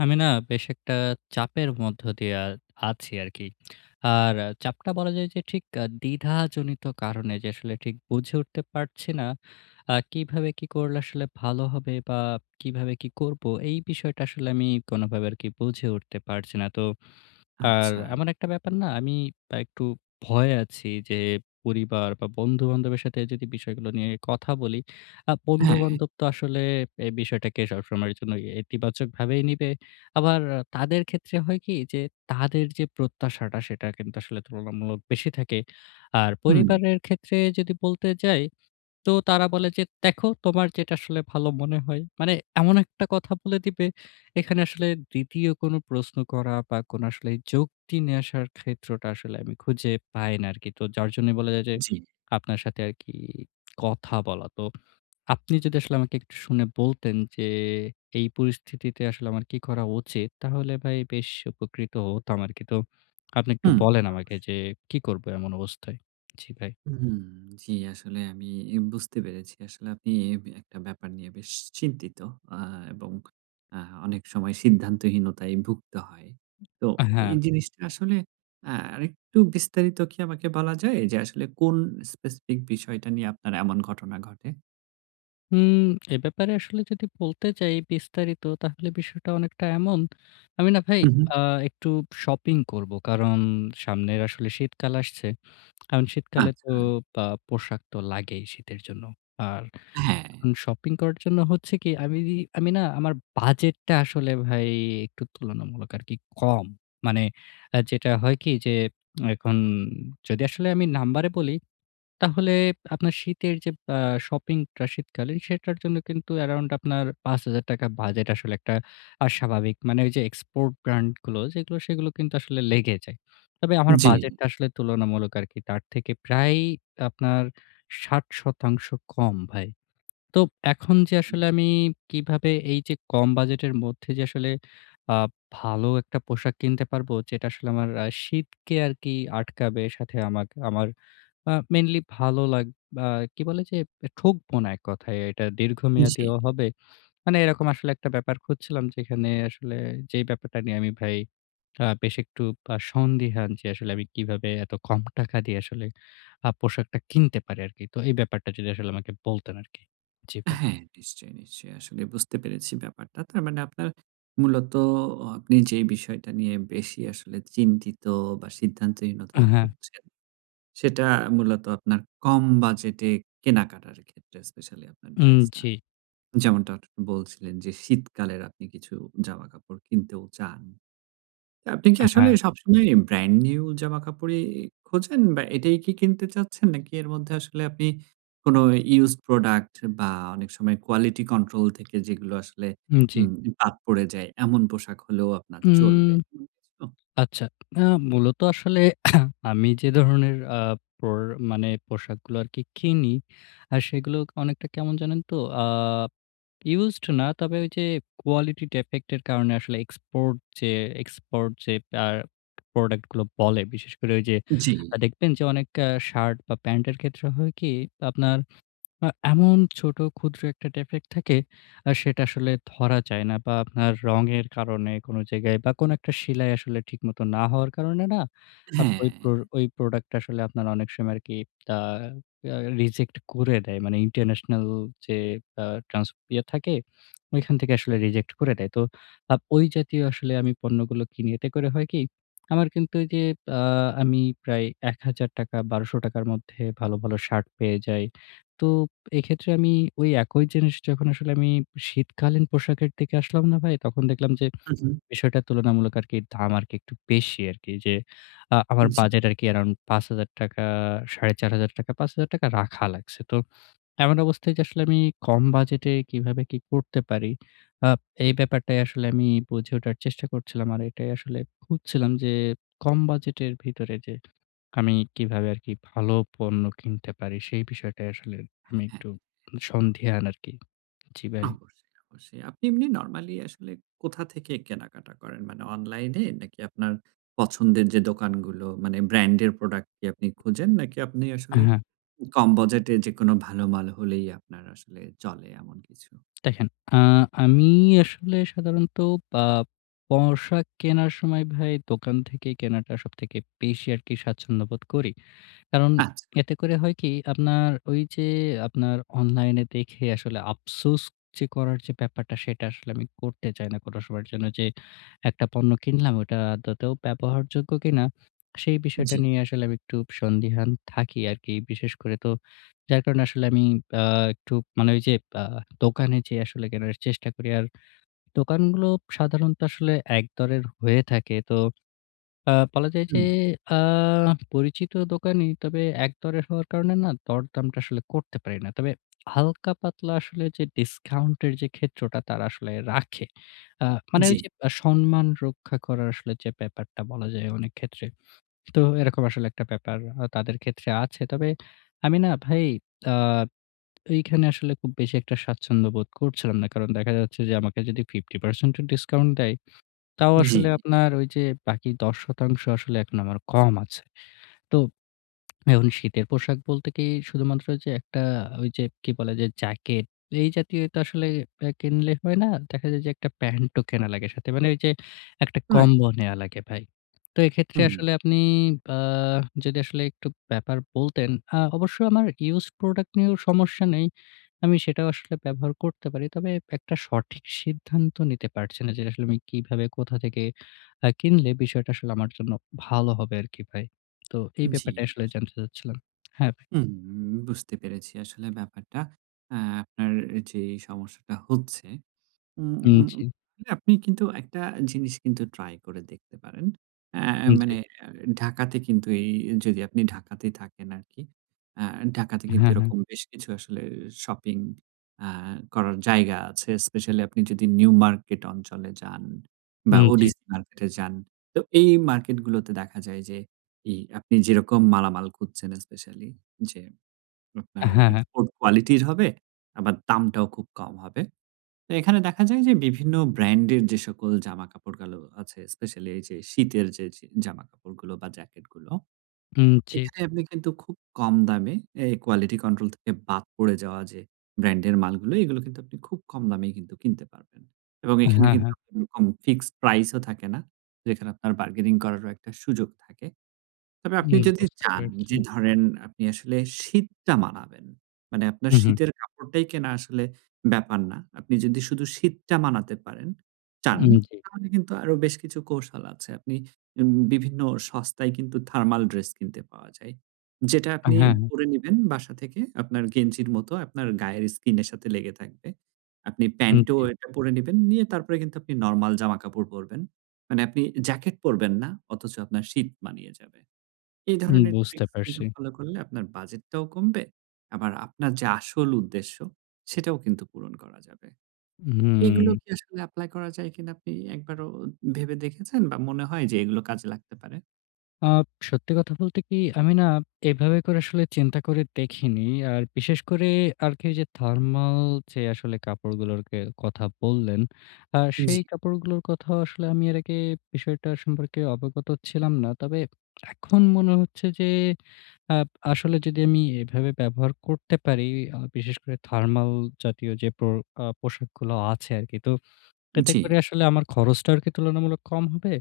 আমি না বেশ একটা চাপের মধ্য দিয়ে আ আছি আরকি। আর চাপটা বলা যায় যে ঠিক দ্বিধাজনিত কারণে যে আসলে ঠিক বুঝে উঠতে পারছি না। আ কিভাবে কি করলে আসলে ভালো হবে বা কিভাবে কি করব এই বিষয়টা আসলে আমি কোনোভাবে আরকি বুঝে উঠতে পারছি না তো। আর আচ্ছা। এমন একটা ব্যাপার না আমি একটু ভয়ে আছি যে পরিবার বা বন্ধু-বান্ধবের সাথে যদি বিষয়গুলো নিয়ে কথা বলি আ হ্যাঁ। বন্ধু-বান্ধব তো আসলে এই বিষয়টাকে সবসময়ের জন্য ইতিবাচকভাবে নিবে। আবার তাদের ক্ষেত্রে হয় কি যে তাদের যে প্রত্যাশাটা সেটা কিন্তু আসলে তুলনামূলক বেশি থাকে। আর হুম। পরিবারের ক্ষেত্রে যদি বলতে যাই তো তারা বলে যে "দেখো তোমার যেটা আসলে ভালো মনে হয়।" মানে এমন একটা কথা বলে দিবে। এখানে আসলে ২য় কোনো প্রশ্ন করা বা কোনো আসলে যুক্তি নিয়ে আসার ক্ষেত্রটা আসলে আমি খুঁজে পাই না আরকি। তো যার জন্য বলা যাই যে জি। আপনার সাথে আরকি কথা বলা। তো আপনি যদি আমাকে একটু শুনে বলতেন যে এই পরিস্থিতিতে আসলে আমার কি করা উচিত তাহলে ভাই বেশ উপকৃত হতাম আরকি। তো আপনি একটু হুম। বলেন আমাকে অবশ্যই। যে কি করব এমন অবস্থায়? জি ভাই। হুম। জি, আসলে আমি বুঝতে পেরেছি। আসলে আপনি একটা ব্যাপার নিয়ে বেশ চিন্তিত আ এবং আ অনেক সময় সিদ্ধান্তহীনতায় ভুক্তে হয়। তো এই হ্যাঁ। জিনিসটা আসলে আ আরেকটু বিস্তারিত কি আমাকে বলা যায় যে আসলে কোন স্পেসিফিক বিষয়টা নিয়ে আপনার এমন ঘটনা ঘটে? হুম এ ব্যাপারে আসলে যদি বলতে চাই বিস্তারিত তাহলে বিষয়টা অনেকটা এমন। আমি না ভাই হু, হু। আ একটু shopping করব। কারণ সামনের আসলে শীতকাল আসছে। কারণ শীতকালে তো আচ্ছা। আ পোশাক তো লাগেই শীতের জন্য। আর হ্যাঁ। শপিং করার জন্য হচ্ছে কি আমি বি আমি না আমার বাজেটটা আসলে ভাই একটু তুলনামূলক আরকি কম। মানে আ যেটা হয় কি যে এখন যদি আসলে আমি নাম্বারে বলি তাহলে আপনার শীতের যে বা শপিংটা শীতকালীন সেটার জন্য কিন্তু আরাউন্ড আপনার ৳৫০০০ বাজেট আসলে একটা আ অস্বাভাবিক। মানে ওই যে export brand গুলো সেগুলো সেগুলো কিন্তু আসলে লেগে যায়। তবে আমার জি। বাজেটটা আসলে তুলনামূলক আরকি তার থেকে প্রায় আপনার ৬০% কম ভাই। তো এখন যে হুম। আসলে আমি কিভাবে এই যে কম বাজেটের মধ্যে যে আসলে আব ভালো একটা পোশাক কিনতে পারবো যেটা আসলে আমার আ শীতকে আরকি আটকাবে সাথে আমাকে আমার আ mainly ভালো লাগ আ কি বলে যে? ঠকবো না এক কথায় এটা দীর্ঘমেয়াদীও জি। হবে। মানে এরকম আসলে একটা ব্যাপার খুঁজছিলাম যেখানে আসলে যে ব্যাপারটা নিয়ে আমি ভাই আ বেশ একটু আ সন্দিহান যে আসলে আমি কিভাবে এত কম টাকা দিয়ে আসলে আ পোশাকটা কিনতে পারি আরকি? তো এই ব্যাপারটা যদি আসলে আমাকে বলতেন আরকি। জি ভাই। হ্যাঁ, নিশ্চয়ই, নিশ্চয়ই। আসলে বুঝতে পেরেছি ব্যাপারটা। তার মানে আপনার মূলত আ আপনি যে বিষয়টা নিয়ে বেশি আসলে চিন্তিত বা সিদ্ধান্তহীনতায় হ্যাঁ। ভুগছেন, সেটা মূলত আপনার কম বাজেটে কেনাকাটার ক্ষেত্রে specially আপনার হুম, dress টা। জি। যেমনটা বলছিলেন যে শীতকালের আপনি কিছু জামাকাপড় কিনতেও চান। তো আপনি কি আসলে হ্যাঁ। সবসময় brand new জামাকাপড়ই খোঁজেন, বা এটাই কি কিনতে চাচ্ছেন? নাকি এর মধ্যে আসলে আপনি কোনো used product বা অনেক সময় quality control থেকে যেগুলো আসলে হুম, জি। উম বাদ পড়ে যায় এমন পোশাক হলেও আপনার হুম, চলবে? উম হুম। আচ্ছা, আ মূলত আসলে আমি যে ধরনের আ পড় মানে পোশাকগুলো আরকি কিনি আ সেগুলো অনেকটা কেমন জানেন তো? আ used না। তবে ওই যে quality defect এর কারণে আসলে export যে export যে আ product গুলো বলে বিশেষ করে ঐ যে আ জি। দেখবেন যে অনেক shirt বা pant এর ক্ষেত্রে হয় কি? আপনার আ এমন ছোট ক্ষুদ্র একটা defect থাকে আ সেটা আসলে ধরা যায় না বা আপনার রঙের কারণে কোন জায়গায় বা কোন একটা সিলাই আসলে ঠিকমত না হওয়ার কারণে না আ ওই, হ্যাঁ। ওই product টা আসলে আপনার অনেক সময় আরকি আ রা রিজেক্ট করে দেয়। মানে international যে আ ট্রান্সপিয়ার থাকে ওইখান থেকে আসলে reject করে দেয়। তো আ ওই জাতীয় আসলে আমি পণ্যগুলো কিনি। এতে করে হয় কি? আমার কিন্তু এই যে আ আমি প্রায় ৳১০০০, ৳১২০০ র মধ্যে ভালো, ভালো shirt পেয়ে যাই। তো এক্ষেত্রে আমি ওই একই জিনিস যখন আসলে আমি শীতকালীন পোশাকের দিকে আসলাম না ভাই, তখন দেখলাম যে উহু। বিষয়টা তুলনামূলক আরকি দাম আর একটু বেশি আরকি যে আ আমার জি। বাজেট আরকি around ৳৫০০০ ৳৪৫০০, ৳৫০০০ রাখা লাগছে। তো এমন অবস্থায় যে এটা আসলে আমি কম বাজেটে কিভাবে কি করতে পারি। আ এই ব্যাপারটাই আসলে আমি বুঝে ওঠার চেষ্টা করছিলাম। আর এটাই আসলে খুঁজছিলাম যে কম বাজেটের ভিতরে যে আমি কিভাবে আরকি ভালো পণ্য কিনতে পারি? সেই বিষয়টাই আসলে আমি হ্যাঁ। একটু সন্ধিহান আরকি, জি ভাই। অবশ্যই, অবশ্যই। আপনি এমনি normally আসলে কোথা থেকে কেনাকাটা করেন? মানে online এ নাকি আপনার পছন্দের যে দোকানগুলো মানে brand এর product কি আপনি খুঁজেন নাকি আপনি অ্যা আসলে হ্যাঁ। কম বাজেটে যেকোনো ভালো মাল হলেই আপনার আসলে চলে এমন কিছু? দেখেন, আ আমি আসলে সাধারণত আ পোশাক কেনার সময় ভাই দোকান থেকে কেনাটা সবথেকে বেশি আরকি স্বাচ্ছন্দ্যবোধ করি। কারণ আচ্ছা। এতে করে হয় কি? আপনার ওই যে আপনার অনলাইনে দেখে আসলে আফসোস যে করার যে ব্যাপারটা সেটা আসলে আমি করতে চাই না কোনো সময়ের জন্য যে একটা পণ্য কিনলাম, ওটা আদৌতেও ব্যবহারযোগ্য কিনা সেই বিষয়টা জি। নিয়ে আসলে আমি একটু সন্দিহান থাকি আরকি। বিশেষ করে তো যার কারণে আসলে আমি আ একটু মানে ওই যে আ দোকানে যেয়ে আসলে কেনার চেষ্টা করি। আর দোকানগুলো সাধারণত আসলে একদরের হয়ে থাকে। তো আ বলা যায় যে হুম। আ পরিচিত দোকানই তবে একদরের হওয়ার কারণে না দরদামটা আসলে করতে পারি না। তবে হালকা পাতলা আসলে যে discount এর যে ক্ষেত্রটা তারা আসলে রাখে। আ মানে ওই জি। যে মানে সম্মান রক্ষা করার আসলে যে ব্যাপারটা বলা যায় অনেক ক্ষেত্রে। তো এরকম আসলে একটা ব্যাপার হয় তাদের ক্ষেত্রে আছে। তবে আমি না ভাই আ এখানে আসলে খুব বেশি একটা স্বাচ্ছন্দ্য বোধ করছিলাম না। কারণ দেখা যাচ্ছে যে আমাকে যদি 50% ও discount দেয় তাও জি। আসলে আপনার ওই যে বাকি ১০% আসলে এখন আমার কম আছে। তো শীতের পোশাক বলতে কি? শুধুমাত্র একটা ঐযে কি বলে? যে jacket এই জাতীয় একটা আসলে কিনলে হয় না। দেখা যায় যে একটা প্যান্টও কেনা লাগে সাথে মানে ওই যে একটা রাইট। combo নেয়া লাগে ভাই। তো এক্ষেত্রে হুম। আসলে আপনি আ যদি আসলে একটু ব্যাপার বলতেন, আ অবশ্যই আমার ইউজড প্রোডাক্ট নিয়েও সমস্যা নেই। আমি সেটাও আসলে ব্যবহার করতে পারি। তবে একটা সঠিক সিদ্ধান্ত নিতে পারছি না যে আসলে আমি কিভাবে কোথা থেকে আ কিনলে বিষয়টা আসলে আমার জন্য ভালো হবে আরকি ভাই। তো এই জি, ব্যাপারটাই আসলে জানতে আসলেই। চাচ্ছিলাম। হ্যাঁ, ভাই। হুম, বুঝতে পেরেছি আসলে ব্যাপারটা। আ আপনার যে সমস্যাটা হচ্ছে হুম, উম জি। আপনি কিন্তু একটা জিনিস কিন্তু ট্রাই করে দেখতে পারেন। এ হুম, জি। মানে ঢাকাতে কিন্তু এই যদি আপনি ঢাকাতেই থাকেন আরকি, আ ঢাকাতে কিন্তু হ্যাঁ, হ্যাঁ। এরকম বেশ কিছু আসলে শপিং আ করার জায়গা আছে। স্পেশালি আপনি যদি নিউ মার্কেট অঞ্চলে যান, বা হুম, জি। ওডিসি মার্কেটে যান, তো এই মার্কেট গুলোতে দেখা যায় যে এই আপনি যেরকম মালামাল খুঁজছেন, স্পেশালি যে আপনার হ্যাঁ, হ্যাঁ। এক্সপোর্ট কোয়ালিটির হবে আবার দামটাও খুব কম হবে। তো এখানে দেখা যায় যে বিভিন্ন ব্র্যান্ডের যে সকল জামা কাপড় গুলো আছে, স্পেশাল এই যে শীতের যে, যে জামাকাপড়গুলো বা জ্যাকেট গুলো। উম জি। এখানে আপনি কিন্তু খুব কম দামে এই কোয়ালিটি কন্ট্রোল থেকে বাদ পড়ে যাওয়া যে ব্র্যান্ডের মালগুলো এগুলো কিন্তু আপনি খুব কম দামেই কিন্তু কিনতে পারবেন। এবং এখানে হ্যাঁ, কিন্তু হ্যাঁ। ফিক্সড প্রাইস ও থাকে না, যেখানে আপনার বার্গেনিং করারও একটা সুযোগ থাকে। তবে আপনি হুম, যদি বুঝতে চান পেরেছি। যে ধরেন আপনি আসলে শীতটা মানাবেন, মানে আপনার হুম, হুম। শীতের কাপড়টাই কেনা আসলে ব্যাপার না, আপনি যদি শুধু শীতটা মানাতে পারেন চান হুম, জি। তাহলে কিন্তু আরো বেশ কিছু কৌশল আছে। আপনি উম বিভিন্ন সস্তায় কিন্তু থার্মাল ড্রেস কিনতে পাওয়া যায়, যেটা হ্যাঁ, আপনি হ্যাঁ। পরে নিবেন বাসা থেকে, আপনার গেঞ্জির মতো আপনার গায়ের স্কিনের সাথে লেগে থাকবে। আপনি হুম, প্যান্ট ও জি। একটা পরে নিবেন, নিয়ে তারপরে কিন্তু আপনি নরমাল জামাকাপড় পরবেন। মানে আপনি জ্যাকেট পরবেন না অথচ আপনার শীত মানিয়ে যাবে। এ হুম ধরনের বুঝতে ট্রিকস কিন্তু পারছি। ফলো করলে আপনার বাজেট টাও কমবে, আবার আপনার যে আসল উদ্দেশ্য সেটাও কিন্তু পূরণ করা যাবে। এ এগুলো হুম। কি আসলে এপ্লাই করা যায় কিনা আপনি একবারও ভেবে দেখেছেন বা মনে হয় যে এগুলো কাজে লাগতে পারে? আব সত্যি কথা বলতে কি, আমি না এভাবে করে আসলে চিন্তা করে দেখিনি। আর বিশেষ করে আর কি যে, থার্মাল যে আসলে কাপড়গুলোর কে কথা বললেন, আ জি। সেই কাপড়গুলোর কথাও আসলে আমি এর আগে বিষয়টা সম্পর্কে অবগত ছিলাম না। তবে এখন মনে হচ্ছে যে, আব আসলে যদি আমি এভাবে ব্যবহার করতে পারি, আ বিশেষ করে থার্মাল জাতীয় যে, পো আ পোশাকগুলো আছে আর কি। তো, এতে জি। করে আসলে আমার খরচটা আর কি তুলনামূলক কম হবে?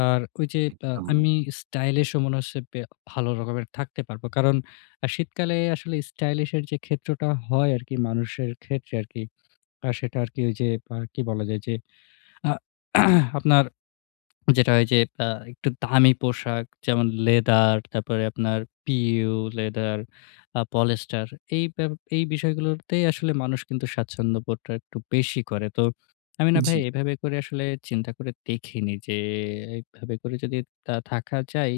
আর ঐ যে আ একদম। আমি স্টাইলিশ ও এমন আছে ব্যা ভালো রকমের থাকতে পারবো। কারণ আ শীতকালে আসলে স্টাইলিশের যে ক্ষেত্রটা হয় আর কি, মানুষের ক্ষেত্রে আর কি। আ সেটা আর কি ঐ যে আ কি বলা যায়? ঐ যে, আ আপনার যেটা হয় যে আ একটু দামি পোশাক যেমন, leather, তারপরে আপনার PU leather, আ polyester এই বেপ এই বিষয়গুলোতেই আসলে মানুষ কিন্তু স্বাচ্ছন্দ্যবোধটা একটু বেশি করে। তো আমি না ভাই জি। এভাবে করে আসলে চিন্তা করে দেখিনি যে, এভাবে করে যদি আ থাকা যায়,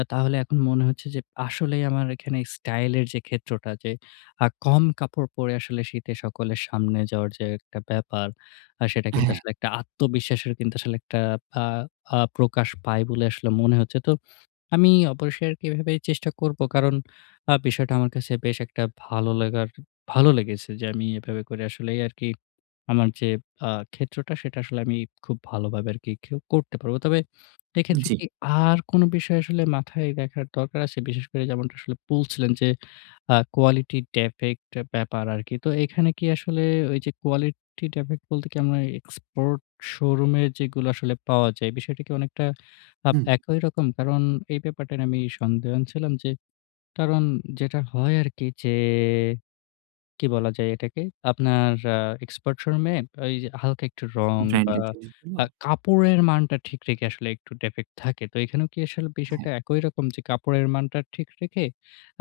আ তাহলে এখন মনে হচ্ছে যে, আসলেই আমার এখানে স্টাইলের যে ক্ষেত্রটা যে, আ কম কাপড় পরে আসলে শীতে সকলের সামনে যাওয়ার যে একটা ব্যাপার। আ সেটা কিন্তু হ্যাঁ। আসলে একটা আত্মবিশ্বাসের কিন্তু আসলে একটা আ আ প্রকাশ পায় বলে আসলে মনে হচ্ছে। তো, আমি অবশ্যই আর কি ঐ ভাবেই চেষ্টা করব কারণ আ বিষয়টা আমার কাছে বেশ একটা ভালো লাগার, ভালো লেগেছে যে, আমি এভাবে করে আসলে, এই আর কি আমার যে, আ ক্ষেত্রটা সেটা আসলে আমি খুব ভালোভাবে আর কি খেউ করতে পারবো। তবে এক্ষেত্রে জি। কি আর কোন বিষয় আসলে মাথায় রাখার দরকার আছে? বিশেষ করে যেমনটা আসলে বলছিলেন যে, আ quality defect এ ব্যাপার আর কি। তো এখানে কি আসলে, ঐ যে, quality defect বলতে কি আমরা এক্সপোর্ট শো-রুমের যেগুলা আসলে পাওয়া যায়? বিষয়টা কি অনেকটা আব হুম। একই রকম? কারণ এই ব্যাপারটা নিয়ে আমি সন্দেহান ছিলাম যে, কারণ যেটা হয় আর কি যে, কি বলা যায় এটাকে? আপনার আ এক্সপার্ট শো-রুমে ঐ যে হালকা একটু রং বা ব্র্যান্ডের জিনিসগুলো? আ কাপড়ের মানটা ঠিক রেখে আসলে, একটু defect থাকে। তো এখানে কি আসলে হ্যাঁ। বিষয়টা একই রকম যে, কাপড়ের মানটা ঠিক রেখে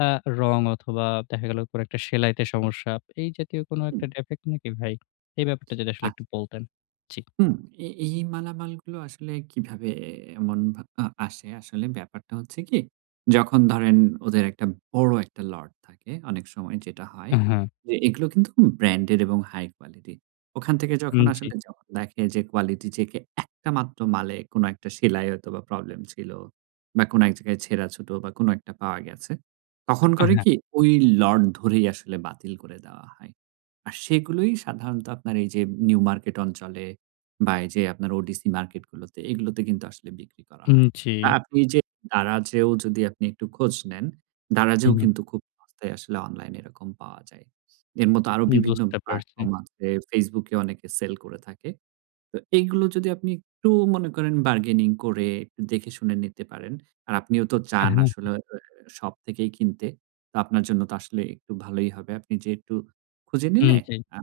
আ রং অথবা দেখা গেল কোন একটা সেলাইতে সমস্যা, এই জাতীয় কোন হুম। একটা defect নাকি ভাই? এই ব্যাপারটা যদি আসলে আচ্ছা। একটু বলতেন। জি। হুম, এ এই মালামালগুলো আসলে কিভাবে মন ভা আ আসে? আসলে ব্যাপারটা হচ্ছে কি? যখন ধরেন ওদের ১ টা বড় ১ টা লট থাকে অনেক সময় যেটা হয় আ, হ্যা। যে, এগুলো কিন্তু ব্র্যান্ডের এবং হাই-কোয়ালিটির। ওখান থেকে হুম, যখন জি। আসলে, যখন দেখে যে quality check এ ১ টা মাত্র মালে কোন একটা সেলাই হয়তো বা প্রবলেম ছিল বা কোন এক জায়গায় ছেঁড়া ছোট বা কোন ১ টা পাওয়া গেছে তখন অ্যা, করে হ্যাঁ। কি? ঐ লট ধরেই আসলে বাতিল করে দেওয়া হয়। আর সেগুলোই সাধারণত আপনার এই যে, নিউ মার্কেট অঞ্চলে বা এই যে আপনার ODC মার্কেটগুলোতে, এগুলোতে কিন্তু আসলে বিক্রি করা হুম, হয়। জি। আ আপনি যে Daraz এ ও যদি আপনি একটু খোঁজ নেন, Daraz উ এ ও হুম। কিন্তু খুব সস্তায় আসলে অনলাইন এরকম পাওয়া যায়। এর মতো আরো হু, বিভিন্ন বুঝতে পারছি। প্লাটফর্ম আছে, Facebook এ অনেকে সেল করে থাকে। তো এগুলো যদি আপনি একটু মনে করেন, bargaining করে, একটু দেখে শুনে নিতে পারেন আর আপনিও তো হ্যাঁ, চান হ্যাঁ। আসলে এ এ শপ থেকেই কিনতে। তো আপনার জন্য তো আসলে একটু ভালোই হবে। আপনি যেয়ে একটু খুঁজে হুম, নিলে, জি। আ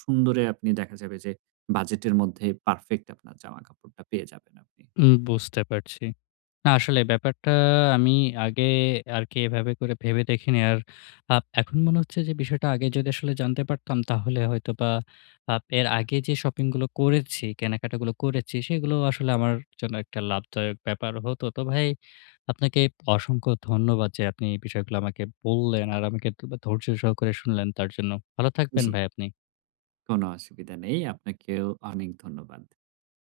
সুন্দরে আপনি দেখা যাবে যে, বাজেটের মধ্যে পারফেক্ট আপনার জামা-কাপড়টা পেয়ে যাবেন আপনি। হুম, বুঝতে পারছি। না, আসলে ব্যাপারটা আমি আগে আর কি এভাবে করে ভেবে দেখিনি। আর আ এখন মনে হচ্ছে যে, বিষয়টা আগে যদি আসলে জানতে পারতাম তাহলে হয়তোবা আ এর আগে যে শপিং গুলো করেছি, কেনাকাটা গুলো করেছি, সেগুলো আসলে আমার জন্য একটা লাভদায়ক ব্যাপার হতো। তো ভাই, আপনাকে অসংখ্য ধন্যবাদ যে, আপনি এই বিষয়গুলো আমাকে বললেন আর আমাকে এতই বা ধৈর্য সহকারে শুনলেন তার জন্য, ভালো থাকবেন জি। ভাই আপনি। কোন অসুবিধা নেই, আপনাকেও অনেক ধন্যবাদ।